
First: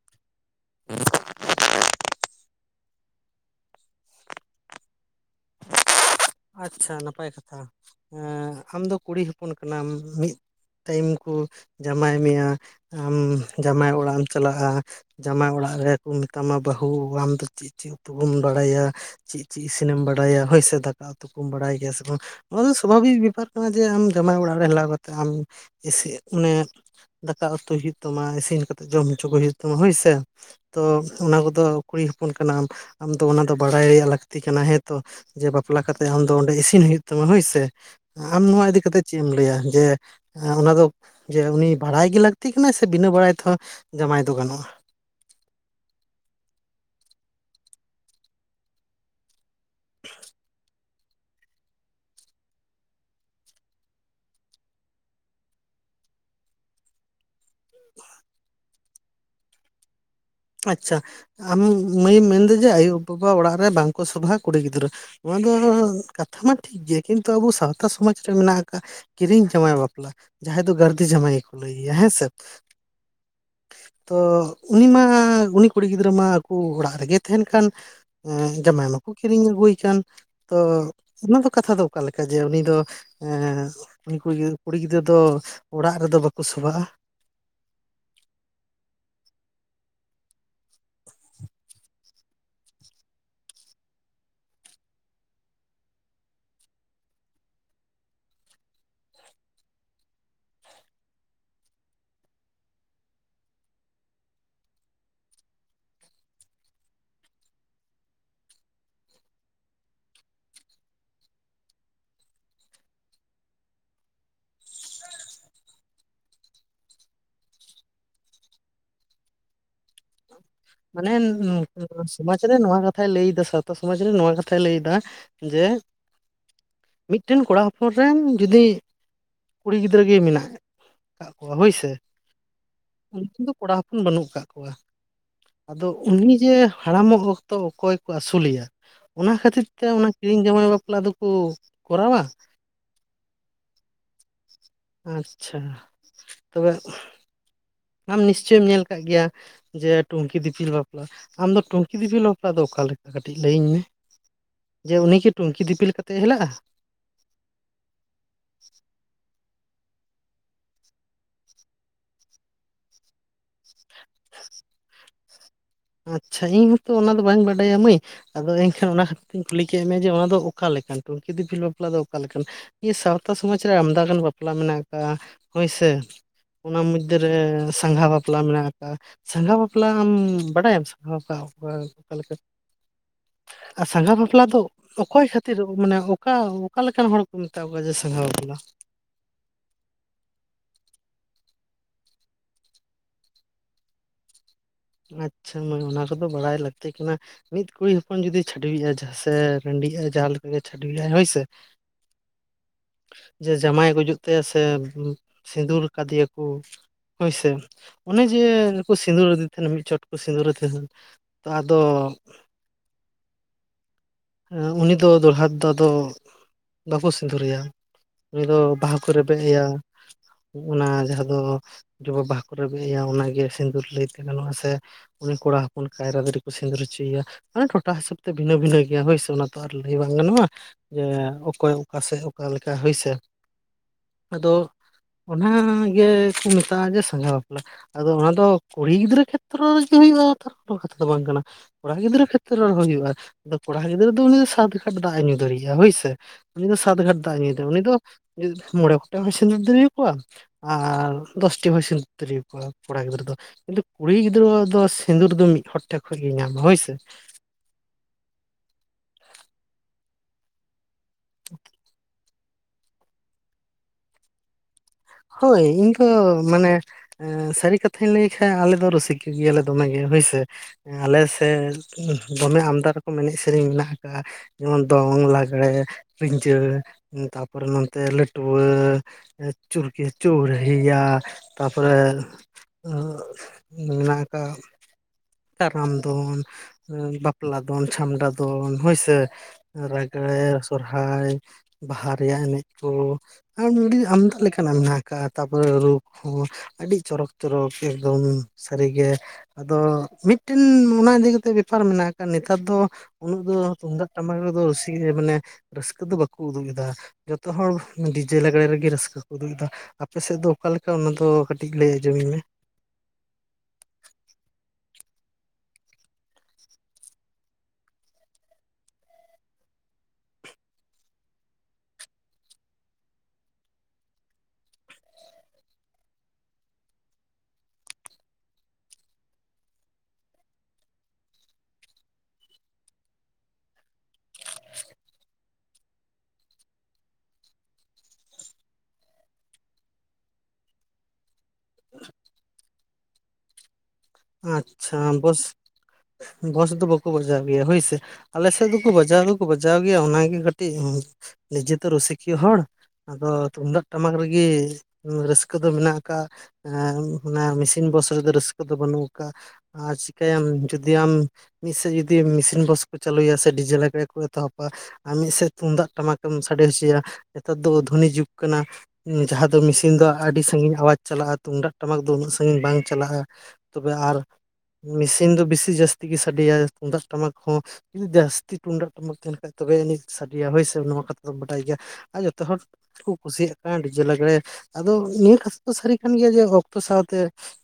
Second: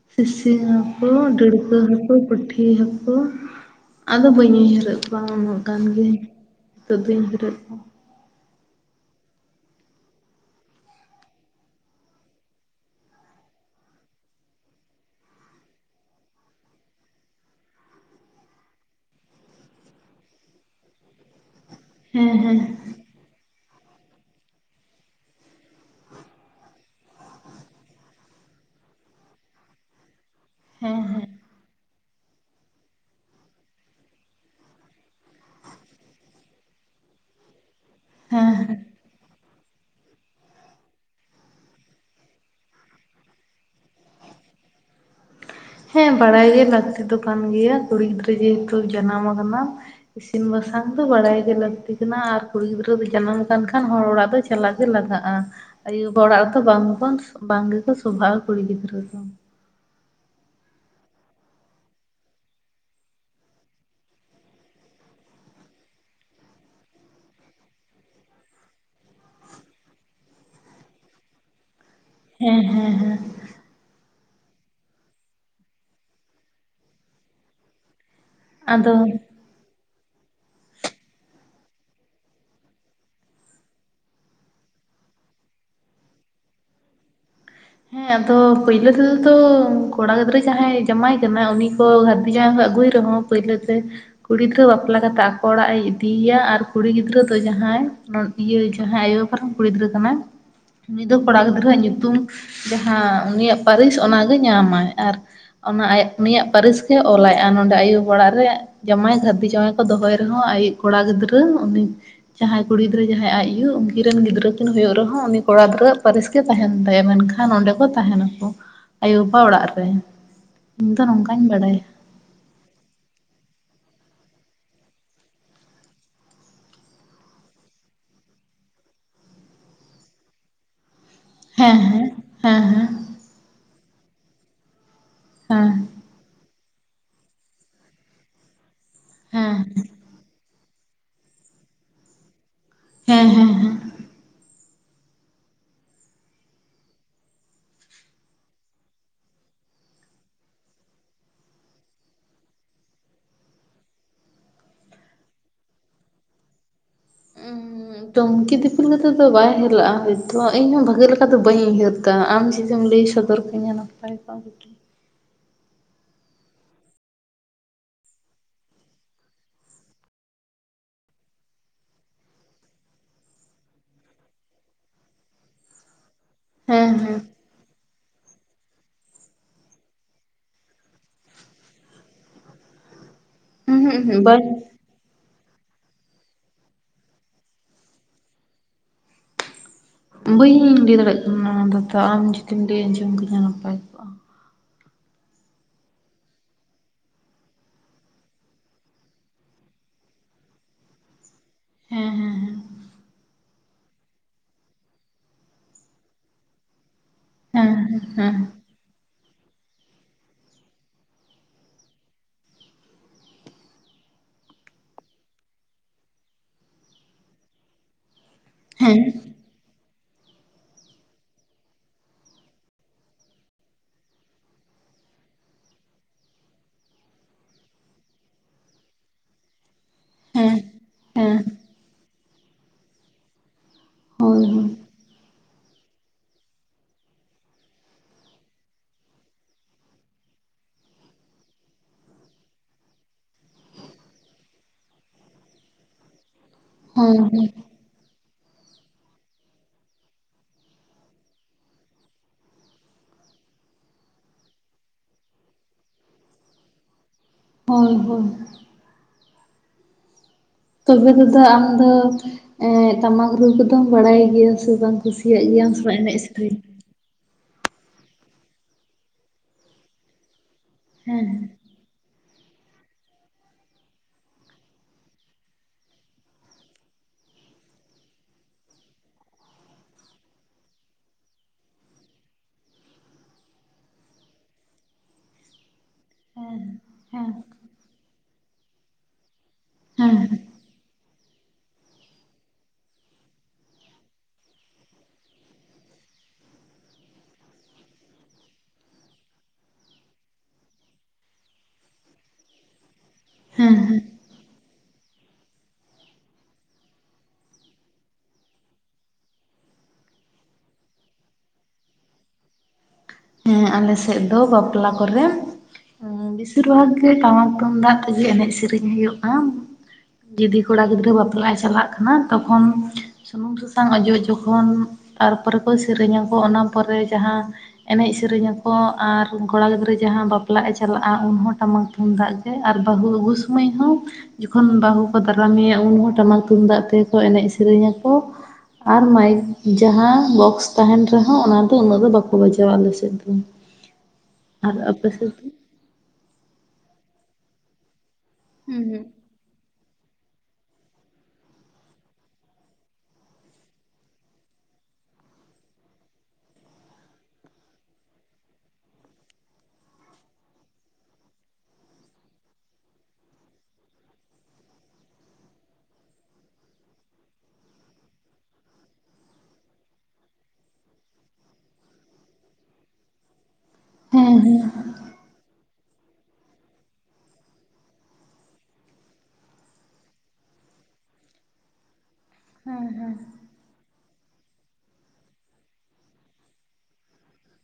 ᱠᱩ ᱥᱤᱥᱤ ᱦᱟᱹᱠᱩ, ᱰᱟᱹᱲᱠᱟᱹ ᱦᱠᱩ, ᱯᱴᱷᱤ ᱦᱟᱹᱠᱩ, ᱟᱫᱚ ᱵᱟᱹᱧ ᱩᱭᱦᱟᱹᱨᱮᱫ ᱠᱚᱣᱟ ᱩᱱᱟᱹᱜ ᱜᱟᱱᱜᱤᱧ ᱟᱪᱪᱷᱟ ᱱᱤᱛᱚᱜ ᱫᱚᱧ ᱱᱟᱯᱟᱭ ᱩᱭᱦᱟᱹᱨᱮᱫ ᱠᱟᱛᱷᱟ ᱠᱚᱣᱟ᱾ ᱮᱸ ᱟᱢᱫᱚ ᱠᱩᱲᱤ ᱦᱚᱯᱚᱱ ᱠᱟᱱᱟᱢ ᱢᱤᱫ ᱛᱟᱹᱭᱤᱢ ᱠᱚ ᱡᱟᱶᱟᱭ ᱢᱮᱭᱟ ᱟᱢ ᱡᱟᱢᱟᱭ ᱚᱲᱟᱜ ᱮᱢ ᱪᱟᱞᱟᱜᱼᱟ, ᱡᱟᱶᱟᱭ ᱚᱲᱟᱜ ᱨᱮᱠᱚ ᱢᱮᱛᱟᱢᱟ ᱵᱟᱹᱦᱩ ᱟᱢ ᱫᱚ ᱪᱮᱫ ᱪᱮᱫ ᱪᱮᱫ ᱩᱛᱩ ᱠᱚᱢ ᱵᱟᱲᱟᱭᱟ ᱪᱮᱫ ᱪᱮᱫ ᱤᱥᱤᱱᱮᱢ ᱵᱟᱲᱟᱭᱟ, ᱵᱟᱰᱟᱭᱟ ᱦᱳᱭ ᱥᱮ ᱫᱟᱠᱟ ᱩᱛᱩ ᱠᱚᱢ ᱵᱟᱲᱟᱭ ᱜᱮᱭᱟ ᱥᱮ ᱵᱟᱝ ᱦᱮᱸ ᱦᱮᱸ ᱱᱚᱣᱟ ᱫᱚ ᱥᱟᱵᱷᱟᱵᱤᱠ ᱵᱮᱯᱟᱨ, ᱱᱚᱜᱼᱚᱭ ᱡᱮ ᱟᱢ ᱡᱟᱢᱟᱭ ᱚᱲᱟᱜ ᱨᱮ ᱦᱮᱞᱟᱣ ᱠᱟᱛᱮᱫ ᱟᱢ ᱮᱥ ᱚᱱᱮ ᱫᱟᱠᱟ ᱩᱛᱩᱭ ᱦᱩᱭᱩᱜ ᱛᱟᱢᱟ ᱤᱥᱤᱱ ᱠᱟᱛᱮᱫ ᱡᱚᱢ ᱦᱚᱪᱚ ᱠᱚ ᱦᱩᱭᱩᱜ ᱛᱟᱢᱟ ᱦᱳᱭᱥᱮ, ᱛᱚ ᱦᱮᱸ ᱚᱱᱟ ᱠᱚᱫᱚ ᱠᱩᱲᱤ ᱦᱚᱯᱚᱱ ᱠᱟᱱᱟᱢ ᱟᱢ ᱫᱚ ᱚᱱᱟ ᱫᱚ ᱵᱟᱲᱟᱭ ᱨᱮᱭᱟᱜ ᱞᱟᱹᱠᱛᱤ ᱠᱟᱱᱟ ᱦᱮᱸ ᱛᱚ, ᱡᱮ ᱵᱟᱯᱞᱟ ᱠᱟᱛᱮᱜ ᱟᱢ ᱫᱚ ᱚᱸᱰᱮ ᱤᱥᱤᱱ ᱦᱩᱭᱩᱜ ᱛᱟᱢᱟ ᱦᱳᱭᱥᱮ᱾ ᱟᱢ ᱦᱮᱸ ᱱᱚᱣᱟ ᱦᱮᱸ ᱤᱫᱤ ᱠᱟᱛᱮᱜ ᱪᱮᱫ ᱮᱢ ᱞᱟᱹᱭᱟ ᱡᱮ ᱦᱸ ᱚᱱᱟ ᱫᱚ ᱡᱮ ᱩᱱᱤ ᱵᱟᱲᱟᱭ ᱜᱮ ᱞᱟᱹᱠᱛᱤ ᱠᱟᱱᱟ ᱥᱮ ᱵᱤᱱᱟᱹ ᱵᱟᱲᱟᱭ ᱛᱮᱦᱚᱸ ᱡᱟᱢᱟᱭ ᱫᱚ ᱜᱟᱱᱚᱜᱼᱟ? ᱦᱮᱸ ᱵᱟᱲᱟᱭ ᱜᱮ ᱞᱟᱹᱠᱛᱤ ᱫᱚ ᱠᱟᱱ ᱜᱮᱭᱟ ᱠᱩᱲᱤ ᱜᱤᱫᱽᱨᱟᱹ ᱡᱮᱦᱮᱛᱩ ᱡᱟᱱᱟᱢ ᱟᱠᱟᱱᱟ, ᱤᱥᱤᱱ ᱵᱟᱥᱟᱝ ᱫᱚ ᱵᱟᱲᱟᱭ ᱜᱮ ᱞᱟᱹᱠᱛᱤ ᱠᱟᱱᱟ ᱟᱨ ᱠᱩᱲᱤ ᱜᱤᱫᱽᱨᱟᱹ ᱫᱚ ᱡᱟᱱᱟᱢ ᱠᱷᱟᱱ ᱠᱷᱟᱱ ᱦᱚᱲ ᱚᱲᱟᱜ ᱫᱚ ᱪᱟᱞᱟᱜ ᱜᱮ ᱞᱟᱜᱟᱜᱼᱟ ᱟᱭᱩ ᱵᱟᱵᱟ ᱚᱲᱟᱜ ᱨᱮᱫᱚ ᱵᱟᱝ ᱵᱚᱝ ᱵᱟᱝ ᱜᱮᱠᱚ ᱥᱚᱵᱷᱟᱜᱼᱟ ᱠᱩᱲᱤ ᱜᱤᱫᱽᱨᱟᱹ ᱫᱚ᱾ ᱟᱪᱪᱷᱟ ᱟᱢ ᱢᱟᱹᱭᱮᱢ ᱢᱮᱱᱫᱟ ᱡᱮ ᱟᱭᱳᱵᱟᱵᱟ ᱚᱲᱟᱜ ᱨᱮ ᱵᱟᱝᱠᱚ ᱥᱚᱵᱷᱟ ᱠᱩᱲᱤ ᱜᱤᱫᱽᱨᱟᱹ? ᱚᱱᱟ ᱫᱚ ᱠᱟᱛᱷᱟ ᱢᱟ ᱴᱷᱤᱠ ᱜᱮᱭᱟ ᱠᱤᱱᱛᱩ ᱟᱵᱚ ᱥᱟᱶᱛᱟ ᱥᱚᱢᱟᱡᱽ ᱨᱮ ᱢᱮᱱᱟᱜ ᱟᱠᱟᱫ ᱠᱤᱨᱤᱧ ᱡᱟᱶᱟᱭ ᱵᱟᱯᱞᱟ ᱡᱟᱦᱟᱸᱭ ᱫᱚ ᱜᱟᱨᱫᱤ ᱡᱟᱶᱟᱭ ᱜᱮᱠᱚ ᱞᱟᱹᱭ ᱟᱭᱟ ᱦᱮᱸᱥᱮ, ᱦᱮᱸ, ᱦᱮᱸ, ᱦᱮᱸ, ᱛᱚ ᱩᱱᱤ ᱢᱟ ᱩᱱᱤ ᱠᱩᱲᱤ ᱜᱤᱫᱽᱨᱟᱹ ᱢᱟ ᱟᱠᱩ ᱚᱲᱟᱜ ᱨᱮᱜᱮ ᱛᱟᱦᱸᱮᱱ ᱠᱷᱟᱱ ᱮᱸ ᱟᱸᱡᱟᱢ ᱢᱮ ᱟᱫᱚ ᱵᱟᱠᱚ ᱠᱤᱨᱤᱧ ᱟᱹᱜᱩᱭ ᱠᱷᱟᱱ ᱛᱚ ᱚᱱᱟ ᱫᱚ ᱠᱟᱛᱷᱟ ᱫᱚ ᱚᱠᱟ ᱞᱮᱠᱟ ᱡᱮ ᱩᱱᱤ ᱫᱚ ᱮᱸᱻ ᱩᱱᱤ ᱠᱩᱲᱤ ᱠᱩᱲᱤ ᱜᱤᱫᱽᱨᱟᱹ ᱫᱚ ᱚᱲᱟᱜ ᱨᱮᱫᱚ ᱵᱟᱠᱚ ᱥᱚᱵᱷᱟᱜᱼᱟ᱾ ᱦᱮᱸ ᱟᱫᱚ ᱯᱳᱭᱞᱳ ᱛᱮᱫᱚ ᱫᱚ ᱠᱚᱲᱟ ᱜᱤᱫᱽᱨᱟᱹ ᱡᱟᱦᱟᱸᱭ ᱠᱟᱱᱟᱭ ᱩᱱᱤ ᱠᱚ ᱜᱷᱟᱨᱫᱤ ᱡᱟᱶᱟᱭ ᱠᱚ ᱟᱹᱜᱩᱭ ᱨᱮᱦᱚᱸ ᱯᱳᱭᱞᱳ ᱛᱮ, ᱠᱩᱲᱤ ᱜᱤᱫᱽᱨᱟᱹ ᱵᱟᱯᱞᱟ ᱠᱟᱛᱮᱫ ᱚᱲᱟᱜ ᱮ ᱤᱫᱤᱭᱮᱭᱟ ᱟᱨ ᱠᱩᱲᱤ ᱜᱤᱫᱽᱨᱟᱹ ᱫᱚ ᱡᱟᱦᱟᱸᱭ ᱤᱭᱟᱹ ᱡᱟᱦᱟᱸᱭ ᱟᱭᱳᱵᱟᱵᱟ ᱨᱮᱱ ᱠᱩᱲᱤ ᱜᱤᱫᱽᱨᱟᱹ ᱠᱟᱱᱟᱭ ᱩᱱᱤ ᱫᱚ ᱠᱚᱲᱟ ᱜᱤᱫᱽᱨᱟᱹᱣᱟᱜ ᱧᱩᱛᱩᱢ, ᱡᱟᱦᱟᱸ ᱩᱱᱤᱭᱟᱜ ᱯᱟᱹᱨᱤᱥ ᱚᱱᱟᱜᱮ ᱧᱟᱢᱟᱭ ᱟᱨ, ᱚᱱᱟ ᱟᱡᱽ ᱩᱱᱤᱭᱟᱜ ᱯᱟᱹᱨᱤᱥ ᱜᱮ ᱚᱞᱟᱭ, ᱟᱨ ᱱᱚᱸᱰᱮ ᱟᱭᱳ ᱵᱟᱵᱟ ᱚᱲᱟᱜ ᱨᱮ ᱡᱟᱢᱟᱭ ᱜᱷᱟᱨᱫᱤ ᱡᱟᱶᱟᱭ ᱠᱚ ᱫᱚᱦᱚᱭᱮ ᱨᱮᱦᱚᱸ ᱟᱡᱤᱡ ᱠᱚᱲᱟ ᱜᱤᱫᱽᱨᱟᱹ ᱩᱱᱤ ᱡᱟᱦᱟᱸᱭ ᱠᱩᱲᱤ ᱜᱤᱫᱽᱨᱟᱹ ᱡᱟᱦᱟᱸᱭ ᱟᱡ ᱟᱭᱩ ᱩᱱᱠᱤᱱ ᱨᱮᱱ ᱜᱤᱫᱽᱨᱟᱹ ᱠᱤᱱ ᱦᱩᱭᱩᱜ ᱨᱮᱦᱚᱸ ᱩᱱᱤ ᱠᱚᱲᱟ ᱜᱤᱫᱽᱨᱟᱹᱣᱟᱜ ᱯᱟᱹᱨᱤᱥ ᱜᱮ ᱛᱟᱦᱮᱱ ᱛᱟᱭᱟ, ᱢᱮᱱ ᱠᱷᱟᱱ ᱚᱸᱰᱮ ᱠᱚ ᱛᱟᱦᱮᱱᱟ ᱠᱚ, ᱟᱭᱳ ᱵᱟᱵᱟ ᱚᱲᱟᱜ ᱨᱮ, ᱤᱧ ᱫᱚ ᱢᱟᱱᱮ ᱱᱚᱝᱠᱟᱧ ᱵᱟᱰᱟᱭᱟ᱾ ᱥᱚᱢᱟᱡᱽ ᱨᱮ ᱱᱚᱣᱟ ᱠᱟᱛᱷᱟᱭ ᱞᱟᱹᱭᱫᱟ, ᱥᱟᱶᱛᱟ ᱥᱚᱢᱟᱡᱽ ᱨᱮ ᱱᱚᱣᱟ ᱠᱟᱛᱷᱟᱭ ᱞᱟᱹᱭᱫᱟ ᱡᱮ ᱢᱤᱫᱴᱮᱱ ᱠᱚᱲᱟ ᱦᱚᱯᱚᱱ ᱨᱮᱱ ᱡᱩᱫᱤ ᱠᱩᱲᱤ ᱜᱤᱫᱽᱨᱟᱹ ᱜᱮ ᱢᱮᱱᱟᱜ ᱠᱟᱜ ᱠᱚᱣᱟ ᱦᱮᱸ ᱦᱳᱭᱥᱮ, ᱦᱮᱸ ᱦᱮᱸ ᱩᱱᱠᱩ ᱫᱚ ᱠᱚᱲᱟ ᱦᱚᱯᱚᱱ ᱵᱟᱹᱱᱩᱜ ᱠᱟᱜ ᱠᱚᱣᱟ᱾ ᱦᱮᱸ ᱦᱮᱸ ᱟᱫᱚ ᱩᱱᱤ ᱡᱮ ᱦᱟᱲᱟᱢᱚᱜ ᱚᱠᱛᱚ ᱚᱠᱚᱭ ᱠᱚ ᱟᱹᱥᱩᱞᱮᱭᱟ, ᱚᱱᱟ ᱦᱮᱸ ᱦᱮᱸ ᱠᱷᱟᱹᱛᱤᱨ ᱛᱮ ᱚᱱᱟ ᱠᱤᱨᱤᱧ ᱡᱟᱶᱟᱭ ᱵᱟᱯᱞᱟ ᱫᱚᱠᱚ ᱠᱚᱨᱟᱣᱟ? ᱦᱮᱸ ᱦᱮᱸ ᱦᱮᱸ᱾ ᱟᱪᱪᱷᱟ ᱛᱚᱵᱮ ᱟᱢ ᱱᱤᱥᱪᱚᱭᱮᱢ ᱧᱮᱞ ᱟᱠᱟᱫ ᱜᱮᱭᱟ ᱡᱮ ᱴᱩᱝᱠᱤ ᱫᱤᱯᱤᱞ ᱵᱟᱯᱞᱟ? ᱟᱢᱫᱚ ᱴᱩᱝᱠᱤ ᱫᱤᱯᱤᱞ ᱵᱟᱯᱞᱟ ᱫᱚ ᱚᱠᱟ ᱞᱮᱠᱟ ᱠᱟᱹᱴᱤᱡ ᱞᱟᱹᱭᱟᱹᱧ ᱢᱮ᱾ ᱡᱮ ᱩᱱᱤ ᱠᱤ ᱴᱩᱝᱠᱤ ᱫᱤᱯᱤᱞ ᱠᱟᱛᱮᱫ ᱮ ᱦᱮᱞᱟᱜᱼᱟ? <inaudible> ᱴᱩᱝᱠᱤ ᱫᱤᱯᱤᱞ ᱠᱟᱛᱮᱫ ᱫᱚ ᱵᱟᱭ ᱦᱮᱞᱟᱜᱼᱟ ᱦᱳᱭᱛᱚ, ᱤᱧᱦᱚᱸ ᱵᱷᱟᱜᱮ ᱞᱮᱠᱟ ᱫᱚ ᱵᱟᱹᱧ ᱩᱭᱦᱟᱹᱨᱫᱟ ᱟᱢ ᱡᱩᱫᱤᱢ ᱞᱟᱹᱭ ᱥᱚᱫᱚᱨ ᱠᱤᱧᱟᱹ <inaudible> <inaudible> ᱟᱪᱪᱷᱟ ᱤᱧ ᱦᱚᱸᱛᱚ ᱚᱱᱟ ᱫᱚ ᱵᱟᱹᱧ ᱵᱟᱰᱟᱭᱟ ᱢᱟᱹᱭ᱾ ᱟᱫᱚ ᱮᱱᱠᱷᱟᱱ ᱚᱱᱟ ᱠᱷᱟᱹᱛᱤᱨ ᱛᱤᱧ ᱠᱩᱞᱤ ᱠᱮᱫ ᱢᱮᱭᱟ ᱡᱮ ᱚᱱᱟ ᱫᱚ ᱚᱠᱟ ᱞᱮᱠᱟᱱ ᱴᱩᱝᱠᱤ ᱫᱤᱯᱤᱞ ᱵᱟᱯᱞᱟ ᱫᱚ ᱚᱠᱟ ᱞᱮᱠᱟᱱ? ᱱᱤᱭᱟᱹ ᱥᱟᱶᱛᱟ ᱥᱚᱢᱟᱡᱽ ᱨᱮ ᱟᱢᱫᱟ ᱜᱟᱱ ᱵᱟᱯᱞᱟ ᱢᱮᱱᱟᱜ ᱠᱟᱜᱼᱟ ᱦᱳᱭᱥᱮ᱾ ᱚᱱᱟ ᱦᱮᱸ ᱢᱚᱫᱽᱫᱷᱮ ᱦᱮᱸ ᱨᱮ ᱥᱟᱸᱜᱷᱟ ᱵᱟᱯᱞᱟ ᱢᱮᱱᱟᱜ ᱠᱟᱜᱼᱟ, ᱥᱟᱸᱜᱷᱟ ᱵᱟᱯᱞᱟ ᱟᱢ ᱵᱟᱰᱟᱭᱟᱢ ᱥᱟᱸᱜᱷᱟ ᱵᱟᱯᱞᱟ ᱚᱠᱟ ᱞᱮᱠᱟ? ᱟᱨ ᱩᱸᱦᱩᱜ ᱥᱟᱸᱜᱷᱟ ᱩᱸᱦᱩᱜ ᱵᱟᱯᱞᱟ ᱵᱟᱹᱧ ᱫᱚ ᱚᱠᱚᱭ ᱠᱷᱟᱹᱛᱤᱨ ᱢᱟᱱᱮ ᱚᱠᱟ ᱚᱠᱟᱞᱮᱠᱟᱱ ᱦᱚᱲ ᱠᱚ ᱢᱮᱛᱟ ᱠᱚᱣᱟ ᱡᱮ ᱥᱟᱸᱜᱷᱟ ᱵᱟᱯᱞᱟ? ᱵᱟᱹᱧ ᱞᱟᱹᱭ ᱫᱟᱲᱮᱭᱟᱜ ᱠᱟᱱᱟ ᱱᱚᱣᱟ ᱫᱟᱫᱟ ᱟᱢ ᱡᱩᱫᱤᱢ ᱞᱟᱹᱭ ᱟᱸᱡᱚᱢ ᱠᱤᱧᱟ ᱱᱟᱯᱟᱭ᱾ ᱠᱚᱜᱼᱟ ᱟᱪᱪᱷᱟ ᱢᱟᱹᱭ ᱚᱱᱟ ᱠᱚᱫᱚ ᱵᱟᱲᱟᱭ ᱞᱟᱹᱠᱛᱤ ᱠᱟᱱᱟ᱾ ᱢᱤᱫ ᱠᱩᱲᱤ ᱦᱚᱯᱚᱱ ᱡᱩᱫᱤ ᱪᱷᱟᱹᱰᱣᱤᱜ-ᱟᱭ ᱡᱟᱦᱟᱸ ᱥᱮ ᱨᱮᱺᱰᱤᱜ-ᱟᱭ ᱡᱟᱦᱟᱸ ᱞᱮᱠᱟ ᱜᱮ ᱪᱷᱟᱰᱣᱤᱜ-ᱟᱭ ᱦᱳᱭ ᱥᱮ᱾ ᱦᱮᱸ ᱦᱮᱸ ᱦᱮᱸ᱾ ᱡᱮ ᱡᱟᱢᱟᱭᱮ ᱜᱩᱡᱩᱜ ᱛᱟᱭᱟ ᱥᱮ ᱥᱤᱸᱫᱩᱨ ᱠᱟᱫᱮᱭᱟ ᱠᱚ, ᱦᱳᱭᱥᱮ, ᱦᱮᱸ ᱚᱱᱮ ᱦᱮᱸ ᱡᱮ ᱠᱩ ᱥᱤᱸᱫᱩᱨ ᱟᱫᱮ ᱛᱟᱦᱮᱸᱱ ᱢᱤᱫ ᱪᱷᱚᱴ ᱠᱚ ᱥᱤᱸᱫᱩᱨ ᱟᱫᱮ ᱛᱟᱦᱮᱱ ᱛᱚ ᱟᱫᱚ ᱩᱱᱤ ᱫᱚ ᱫᱚᱲᱦᱟ ᱛᱮᱫᱚ ᱟᱫᱚ ᱵᱟᱠᱚ ᱥᱤᱸᱫᱩᱨᱮᱴᱟᱭᱟ᱾ ᱩᱱᱤ ᱫᱚ ᱵᱟᱦᱟ ᱦᱮᱸ ᱦᱮᱸ ᱠᱚᱨᱮ ᱯᱮ ᱟᱭᱟ ᱚᱱᱟ ᱡᱟᱦᱟᱸ ᱫᱚ ᱡᱚᱵᱟ ᱵᱟᱦᱟ ᱠᱚ ᱨᱮᱵᱮᱫ ᱟᱭᱟ ᱚᱱᱟᱜᱮ ᱥᱤᱸᱫᱩᱨ ᱞᱟᱹᱭᱛᱮ ᱜᱟᱱᱚᱜᱼᱟ ᱥᱮ ᱩᱱᱤ ᱠᱚᱲᱟ ᱦᱚᱯᱚᱱ ᱠᱟᱭᱨᱟ ᱫᱟᱨᱮ ᱠᱚ ᱥᱤᱸᱫᱩᱨ ᱦᱚᱪᱚᱭᱮᱭᱟ, ᱚᱱᱮ ᱴᱚᱴᱷᱟ ᱦᱤᱥᱟᱹᱵ ᱛᱮ ᱵᱷᱤᱱᱟᱹ ᱵᱷᱤᱱᱟᱹ ᱜᱮᱭᱟᱢ ᱦᱳᱭᱥᱮ ᱚᱱᱟ ᱛᱚ ᱟᱨ ᱞᱟᱹᱭ ᱵᱟᱝ ᱦᱮᱸ ᱜᱟᱱᱚᱜᱼᱟ, ᱦᱮᱸ ᱡᱮ ᱦᱮᱸ ᱚᱠᱚᱭ ᱚᱠᱟ ᱚᱠᱟ ᱥᱮᱫ ᱚᱠᱟ ᱞᱮᱠᱟ ᱦᱳᱭ ᱥᱮ, ᱦᱳᱭ ᱟᱫᱚ ᱚᱱᱟ ᱤᱭᱟᱹ ᱠᱚ ᱢᱮᱛᱟᱜᱼᱟ ᱡᱮ ᱥᱟᱸᱜᱟ ᱵᱟᱯᱞᱟ᱾ ᱟᱫᱚ ᱚᱱᱟ ᱫᱚ ᱠᱩᱲᱤ ᱜᱤᱫᱽᱨᱟᱹ ᱠᱷᱮᱛᱨᱚ ᱨᱮᱜᱮ ᱦᱩᱭᱩᱜᱼᱟ ᱛᱟᱨ ᱠᱳᱱᱳ ᱠᱟᱛᱷᱟ ᱫᱚ ᱵᱟᱝ ᱠᱟᱱᱟ᱾ ᱠᱚᱲᱟ ᱜᱤᱫᱽᱨᱟᱹ ᱠᱷᱮᱛᱨᱮ ᱨᱚᱦᱚᱸ ᱦᱩᱭᱩᱜᱼᱟ᱾ ᱟᱫᱚ ᱠᱚᱲᱟ ᱜᱤᱫᱽᱨᱟᱹ ᱫᱚ ᱩᱱᱤ ᱫᱚ ᱥᱟᱛ ᱜᱷᱟᱴ ᱫᱟᱜ ᱮ ᱧᱩ ᱫᱟᱲᱮᱭᱟᱜᱼᱟ ᱦᱳᱭ ᱥᱮ, ᱩᱱᱤ ᱫᱚ ᱥᱟᱛ ᱦᱳᱭ ᱜᱷᱟᱴ ᱫᱟᱜ ᱮ ᱦᱳᱭ ᱧᱩᱭ ᱫᱟ ᱩᱱᱤ ᱫᱚ ᱡᱩᱫᱤ ᱢᱚᱬᱮ ᱜᱚᱴᱮᱡ ᱦᱚᱸᱭ ᱥᱤᱸᱤᱫᱩᱨ ᱫᱟᱲᱮᱭᱟᱠᱚᱣᱟ ᱟᱨ ᱫᱚᱥᱴᱤ ᱦᱚᱸᱭ ᱥᱤᱸᱤᱫᱩᱨ ᱫᱟᱲᱭᱟᱠᱚᱣᱟ᱾ ᱠᱚᱲᱟ ᱜᱤᱫᱽᱨᱟᱹ ᱫᱚ, ᱠᱤᱱᱛᱩ ᱠᱩᱲᱤ ᱜᱤᱫᱽᱨᱟᱹᱣᱟᱜ ᱫᱚ ᱥᱤᱸᱫᱩᱨ ᱫᱚ ᱢᱤᱫ ᱦᱚᱲ ᱴᱷᱮᱡ ᱠᱷᱚᱡ ᱜᱮᱭ ᱧᱟᱢᱟ ᱦᱳᱭᱥᱮ᱾ ᱦᱳᱭ ᱦᱳᱭ᱾ ᱛᱚᱵᱮ ᱫᱟᱫᱟ ᱟᱢ ᱫᱚ ᱮᱸ ᱴᱟᱢᱟᱠ ᱨᱩ ᱠᱚᱫᱚᱢ ᱵᱟᱲᱟᱭ ᱜᱮᱭᱟ ᱥᱮ ᱵᱟᱝ? ᱠᱩᱥᱤᱭᱟᱜ ᱦᱳᱭ ᱜᱮᱭᱟᱢ ᱥᱮ ᱤᱧ ᱵᱟᱝ ᱫᱚ ᱮᱱᱮᱡ ᱥᱮᱨᱮᱧ ᱢᱟᱱᱮ ᱮᱸ ᱥᱟᱹᱨᱤ ᱠᱟᱛᱷᱟᱧ ᱞᱟᱹᱭ ᱠᱷᱟᱡ ᱟᱞᱮ ᱫᱚ ᱨᱩᱥᱤᱠᱥ ᱜᱮᱭᱟᱞᱮ ᱫᱚᱢᱮ ᱜᱮ ᱦᱳᱭᱥᱮ ᱮᱸ ᱟᱞᱮ ᱦᱮᱸ ᱥᱮᱫ ᱩᱸᱦ ᱫᱚᱢᱮ ᱟᱢᱫᱟ ᱨᱚᱠᱚᱢ ᱮᱱᱮᱡ ᱥᱮᱨᱮᱧ ᱢᱮᱱᱟᱜ ᱠᱟᱜᱼᱟ ᱡᱮᱢᱚᱱ ᱫᱚᱝ, ᱞᱟᱜᱽᱲᱮ ᱨᱤᱸᱡᱟᱹ ᱛᱟᱯᱚᱨᱮ ᱱᱚᱱᱛᱮ ᱞᱟᱹᱴᱣᱟᱹ ᱪᱩᱨᱠᱤ ᱪᱩᱨᱦᱤᱭᱟ, ᱛᱟᱯᱚᱨᱮ ᱮᱸ ᱢᱮᱱᱟᱜ ᱟᱠᱟᱜ-ᱟ ᱠᱟᱨᱟᱢ ᱫᱚᱱ, ᱦᱮᱸ ᱮᱸ ᱦᱮᱸ ᱵᱟᱯᱞᱟ ᱫᱚᱱ, ᱪᱷᱟᱢᱰᱟ ᱫᱚᱱ ᱦᱳᱭᱥᱮ᱾ ᱨᱟᱜᱽᱲᱮ, ᱦᱮᱸ ᱥᱚᱨᱦᱟᱭ, ᱵᱟᱦᱟ ᱨᱮᱭᱟᱜ ᱮᱱᱮᱡ ᱠᱚ <unintelligible> ᱟᱢᱫᱟ ᱞᱮᱠᱟ ᱠᱟᱱᱟᱜ ᱢᱮᱱᱟᱜ ᱟᱠᱟᱜᱼᱟ, ᱛᱟᱯᱚᱨᱮ ᱨᱩ ᱠᱚᱦᱚᱸ ᱟᱹᱰᱤ ᱪᱚᱨᱚᱠ ᱪᱚᱨᱚᱠ ᱮᱠᱫᱚᱢ ᱥᱟᱹᱨᱤᱜᱮ᱾ ᱟᱫᱚ ᱢᱤᱫᱴᱮᱱ ᱚᱱᱟ ᱤᱫᱤ ᱠᱟᱛᱮᱜ ᱵᱮᱯᱟᱨ ᱢᱮᱱᱟᱜ ᱟᱠᱟᱜ-ᱟ ᱱᱮᱛᱟᱨ ᱫᱚ ᱩᱱᱟᱹᱜ ᱫᱚ ᱛᱩᱢᱫᱟᱜ ᱴᱟᱢᱟᱠ ᱨᱮᱫᱚ ᱨᱩᱥᱤ ᱢᱟᱱᱮ ᱨᱟᱹᱥᱠᱟᱹ ᱫᱚ ᱵᱟᱠᱚ ᱩᱫᱩᱜ ᱮᱫᱟ᱾ ᱡᱚᱛᱚ ᱦᱚᱲ ᱰᱤ ᱡᱮ ᱞᱟᱜᱽᱲᱮ ᱨᱮᱜᱮ ᱨᱟᱹᱥᱠᱟᱹ ᱩᱫᱩᱜ ᱮᱫᱟ᱾ ᱟᱯᱮ ᱥᱮᱫ ᱫᱚ ᱚᱠᱟ ᱞᱮᱠᱟ ᱚᱱᱟᱫᱚ ᱠᱟᱹᱴᱤᱡ ᱞᱟᱹᱭ ᱟᱸᱡᱚᱢᱤᱧ ᱢᱮ᱾ ᱦᱮᱸ ᱟᱞᱮ ᱥᱮᱫ ᱫᱚ ᱵᱟᱯᱞᱟ ᱠᱚᱨᱮ ᱩᱸ ᱵᱤᱥᱤᱨ ᱵᱷᱟᱜᱽ ᱜᱮ ᱴᱟᱢᱟᱠ ᱛᱩᱢᱫᱟᱜ ᱛᱮᱜᱮ ᱮᱱᱮᱡ ᱥᱤᱨᱤᱧ ᱦᱩᱭᱩᱜᱼᱟ᱾ ᱡᱩᱫᱤ ᱠᱩᱲᱟ ᱜᱤᱫᱽᱨᱟᱹ ᱵᱟᱯᱞᱜ-ᱮ ᱪᱟᱞᱟᱜ ᱠᱟᱱᱟ ᱛᱚᱠᱷᱚᱱ ᱥᱩᱱᱩᱢ ᱥᱟᱥᱟᱝ ᱚᱡᱚᱜ ᱡᱚᱠᱷᱚᱱ ᱛᱟᱨᱯᱚᱨᱮ ᱠᱚ ᱥᱮᱨᱮᱧᱟᱠᱚ ᱚᱱᱟ ᱯᱚᱨᱮ ᱡᱟᱦᱟᱸ ᱮᱱᱮᱡ ᱥᱮᱨᱮᱧ ᱟᱠᱚ ᱟᱨ ᱠᱚᱲᱟ ᱜᱤᱫᱽᱨᱟᱹ ᱡᱟᱦᱟᱸ ᱵᱟᱯᱞᱟᱜ-ᱮ ᱪᱟᱞᱟᱜᱼᱟ ᱩᱱ ᱦᱚᱸ ᱴᱟᱢᱟᱠ ᱛᱩᱢᱫᱟᱜ ᱜᱮ ᱟᱨ ᱵᱟᱹᱦᱩ ᱟᱹᱜᱩ ᱥᱩᱢᱟᱹᱡ ᱦᱚᱸ ᱡᱚᱠᱷᱚᱱ ᱵᱟᱹᱦᱩ ᱠᱚ ᱫᱟᱨᱟᱢᱮᱭᱟ ᱩᱱ ᱦᱚᱸ ᱴᱟᱢᱟᱠ ᱛᱩᱢᱫᱟᱜ ᱛᱮᱜᱮ ᱠᱚ ᱮᱱᱮᱡ ᱥᱮᱨᱮᱧᱟᱠᱚ᱾ ᱟᱨ ᱢᱟᱭᱤᱠ ᱡᱟᱦᱟᱸ ᱵᱚᱠᱥ ᱛᱟᱦᱮᱱ ᱨᱮᱦᱚᱸ ᱚᱱᱟ ᱫᱚ ᱩᱱᱟᱹᱜ ᱫᱚ ᱵᱟᱠᱚ ᱵᱟᱡᱟ ᱡᱟᱣᱟ ᱟᱞᱮ ᱥᱮᱫ ᱫᱚ᱾ ᱟᱨ ᱟᱪᱪᱷᱟ ᱟᱯᱮ ᱥᱮᱫ ᱵᱚᱥ, ᱫᱚ? ᱵᱚᱥ ᱫᱚ ᱵᱟᱠᱚ ᱵᱟᱡᱟᱣ ᱜᱮᱭᱟ ᱦᱳᱥᱮ? ᱟᱞᱮ ᱥᱮᱫ ᱦᱩᱸ ᱫᱚᱠᱚ ᱦᱩᱸ ᱵᱟᱡᱟᱣ ᱫᱚᱠᱚ ᱵᱟᱡᱟᱣ ᱜᱮᱭᱟ ᱚᱱᱟᱜᱮ ᱠᱟᱹᱴᱤᱡ ᱱᱤᱡᱮᱛᱚ ᱨᱩᱥᱤᱠᱤᱭᱟᱹ ᱦᱚᱲ᱾ ᱟᱫᱚ ᱛᱩᱢᱫᱟᱜ ᱴᱟᱢᱟᱠ ᱨᱮᱜᱮ ᱨᱟᱹᱥᱠᱟᱹ ᱫᱚ ᱢᱮᱱᱟᱜ ᱟᱠᱟᱜ-ᱟ᱾ ᱮᱸ ᱚᱱᱟ ᱢᱮᱥᱤᱱ ᱵᱚᱥ ᱨᱮᱫᱚ ᱨᱟᱹᱥᱠᱟᱹ ᱫᱚ ᱵᱟᱹᱱᱩᱜ ᱟᱠᱟᱜᱼᱟ, ᱟᱨ ᱪᱤᱠᱟᱹᱭᱟᱢ ᱡᱩᱫᱤ ᱟᱢ ᱢᱤᱫ ᱥᱮᱫ ᱡᱩᱫᱤ ᱢᱤᱥᱤᱱ ᱵᱚᱠᱥ ᱠᱚ ᱪᱟᱹᱞᱩᱭᱟ ᱥᱮ ᱰᱤ ᱡᱮ ᱞᱟᱜᱲᱮ ᱠᱚ ᱮᱛᱚᱦᱚᱵᱟᱼ- ᱟᱨ ᱢᱤᱫ ᱥᱮᱫ ᱛᱩᱢᱫᱟᱜ ᱴᱟᱢᱟᱠᱮᱢ ᱥᱟᱰᱮ ᱦᱚᱪᱚᱭᱟ, ᱱᱮᱛᱟᱨ ᱫᱚ ᱫᱷᱚᱱᱤ ᱡᱩᱜᱽ ᱠᱟᱱᱟ ᱡᱟᱦᱟᱸ ᱫᱚ ᱢᱮᱥᱤᱱ ᱫᱚ ᱟᱹᱰᱤ ᱥᱟᱺᱜᱤᱧ ᱟᱣᱟᱡ ᱪᱟᱞᱟᱜᱼᱟ ᱛᱩᱢᱫᱟᱹᱜ ᱴᱟᱢᱟᱠ ᱫᱚ ᱩᱱᱟᱹᱜ ᱥᱟᱹᱜᱤᱧ ᱵᱟᱝ ᱪᱟᱞᱟᱜᱼᱟ᱾ ᱛᱚᱵᱮ ᱟᱨ ᱦᱮᱸ ᱦᱮᱸ ᱢᱤᱥᱤᱱ ᱫᱚ ᱵᱤᱥᱤ ᱡᱟᱹᱥᱛᱤ ᱜᱤ ᱥᱟᱰᱤᱭᱟ ᱛᱩᱢᱫᱟᱜ ᱴᱟᱢᱟᱠ ᱦᱚᱸ ᱠᱤᱱᱛᱩ ᱡᱟᱹᱥᱛᱤ ᱛᱩᱢᱫᱟᱜ ᱴᱟᱢᱟᱠ ᱛᱟᱦᱮᱱ ᱠᱷᱟᱡ ᱛᱚᱵᱮ ᱟᱹᱱᱤᱡ ᱥᱟᱰᱮᱭᱟ ᱦᱳᱭ ᱥᱮ, ᱱᱚᱣᱟ ᱠᱟᱛᱷᱟ ᱫᱚᱢ ᱵᱟᱰᱟᱭ ᱜᱮᱭᱟ ᱟᱨ ᱡᱚ <inaudible> ᱠᱚ ᱠᱩᱥᱤᱭᱟᱜ ᱦᱮᱸ ᱰᱤ ᱡᱮ ᱞᱟᱜᱲᱮ, ᱟᱫᱚ ᱱᱤᱭᱟᱹ ᱠᱟᱛᱷᱟ ᱫᱚ ᱥᱟᱹᱨᱤ ᱠᱟᱱ ᱜᱮᱭᱟ ᱡᱮ ᱚᱠᱛᱚ ᱥᱟᱶᱛᱮ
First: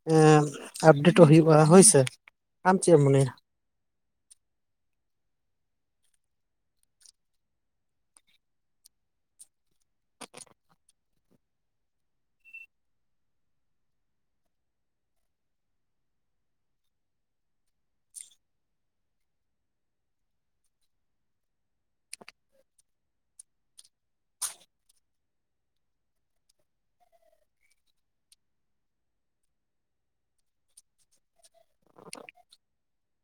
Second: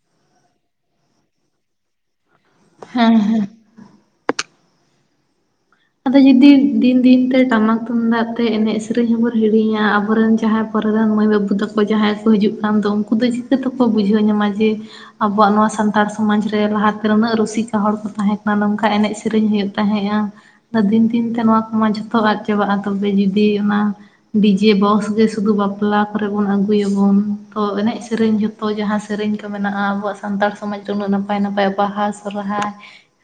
ᱮᱸ ᱟᱯᱰᱮᱴᱚᱜ ᱦᱩᱭᱩᱜᱼᱟ ᱦᱳᱭᱥᱮ, ᱟᱢ ᱪᱮᱫ ᱮᱢ ᱦᱮᱸ ᱦᱮᱸ ᱢᱚᱱᱮᱭᱟ? ᱟᱫᱚ ᱡᱩᱫᱤ ᱫᱤᱱ ᱫᱤᱱ ᱛᱮ ᱴᱟᱢᱟᱠ ᱛᱩᱢᱫᱟᱜ ᱛᱮ ᱮᱱᱮᱡ ᱥᱤᱨᱤᱧ ᱦᱚᱸᱵᱚᱱ ᱦᱤᱲᱤᱧᱟ ᱟᱵᱚᱨᱮᱱ ᱡᱟᱦᱟᱸ ᱯᱚᱨᱮ ᱨᱮᱱ ᱢᱟᱹᱭ ᱵᱟᱹᱵᱩ ᱛᱟᱠᱚ ᱡᱟᱦᱟᱸᱭ ᱠᱚ ᱦᱤᱡᱩᱜ ᱠᱟᱱ ᱫᱚ ᱩᱱᱠᱩ ᱫᱚ ᱪᱤᱠᱟᱹ ᱛᱮᱠᱚ ᱵᱩᱡᱷᱟᱹᱣ ᱧᱟᱢᱟ ᱡᱮ ᱟᱵᱚᱣᱟᱜ ᱱᱚᱣᱟ ᱥᱟᱱᱛᱟᱲ ᱥᱚᱢᱟᱡᱽ ᱨᱮ ᱞᱟᱦᱟᱛᱮ ᱱᱩᱱᱟᱹᱜ ᱨᱩᱥᱤᱠᱟ ᱦᱚᱲ ᱠᱚ ᱛᱟᱦᱮᱸ ᱠᱟᱱᱟ ᱱᱚᱝᱠᱟ ᱮᱱᱮᱡ ᱥᱮᱨᱮᱧ ᱦᱩᱭᱩᱜ ᱛᱟᱦᱮᱸᱜᱼᱟ, ᱟᱫᱚ ᱫᱤᱱ ᱫᱤᱱᱛᱮ ᱱᱚᱣᱟ ᱠᱚᱢᱟ ᱡᱷᱚᱛᱚ ᱟᱫ ᱪᱟᱵᱟᱜᱼᱟ ᱛᱚᱵᱮ ᱡᱩᱫᱤ ᱚᱱᱟ ᱰᱤ ᱡᱮ ᱵᱚᱠᱥ ᱜᱮ ᱥᱩᱫᱷᱩ ᱵᱟᱯᱞᱟ ᱠᱚᱨᱮᱜ ᱵᱚᱱ ᱟᱹᱜᱩᱭᱟᱹᱵᱚᱱ ᱛᱚ ᱮᱱᱮᱡ ᱥᱮᱨᱮᱧ ᱡᱷᱚ ᱛᱚ ᱡᱟᱦᱟᱸ ᱥᱮᱨᱮᱧ ᱠᱚ ᱢᱮᱱᱟᱜᱼᱟ ᱟᱵᱚᱣᱟᱜ ᱥᱟᱱᱛᱟᱲ ᱥᱚᱢᱟᱡᱽ ᱨᱮ ᱩᱱᱟᱹᱜ ᱱᱟᱯᱟᱭ ᱱᱟᱯᱟᱭ ᱵᱟᱦᱟ, ᱥᱚᱨᱚᱦᱟᱭ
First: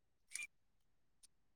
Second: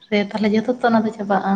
ᱥᱮ ᱛᱟᱦᱚᱞᱮ ᱡᱚᱛᱚ ᱛᱚ ᱚᱱᱟ ᱫᱚ ᱪᱟᱵᱟᱜᱼᱟ?